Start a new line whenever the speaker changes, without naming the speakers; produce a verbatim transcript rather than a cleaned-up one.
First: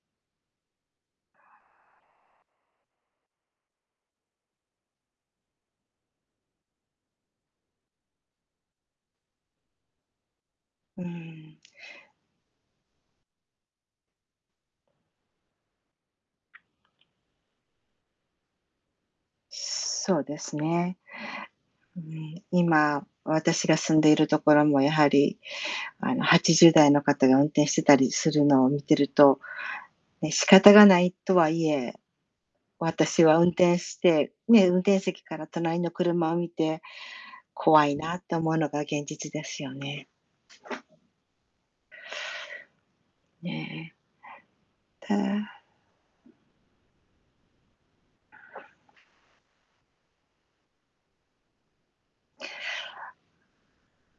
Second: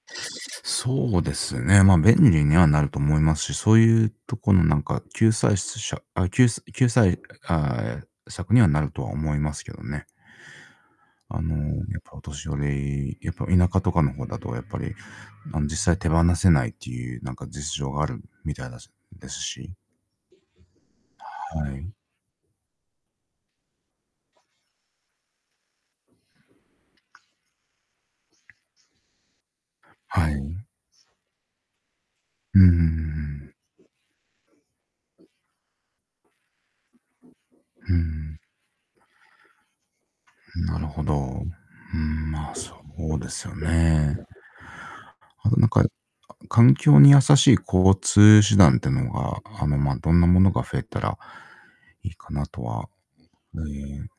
そうですね、まあ、便利にはなると思いますし、そういうとこのなんか救済しつしゃ、あ、きゅうす救済ああ、え、策にはなるとは思いますけどね。
うー
あの、
ん。
やっぱお年寄り、やっぱ田舎とかの方だとやっぱり、あの、実際手放せないっていうなんか実情があるみたいだすですし。
すそうですね。
はい。
うーん、今私が住んでいるところもやはり、あの、はちじゅうだいの方が運転してたりするのを見てると、
は
ね、仕
い。
方がないとはいえ、
うんうんうんう
私は運
ん。
転して、ね、運転席から隣の車を見て、怖
う
いなって
ん。
思うのが現実ですよね。
なるほど。うーん、まあ、そうですよ
ね。
ね。
た。
あとなんか、かん環境に優しい交通手段ってのが、あの、まあ、どんなものが増えたらいいかなとは。ええ。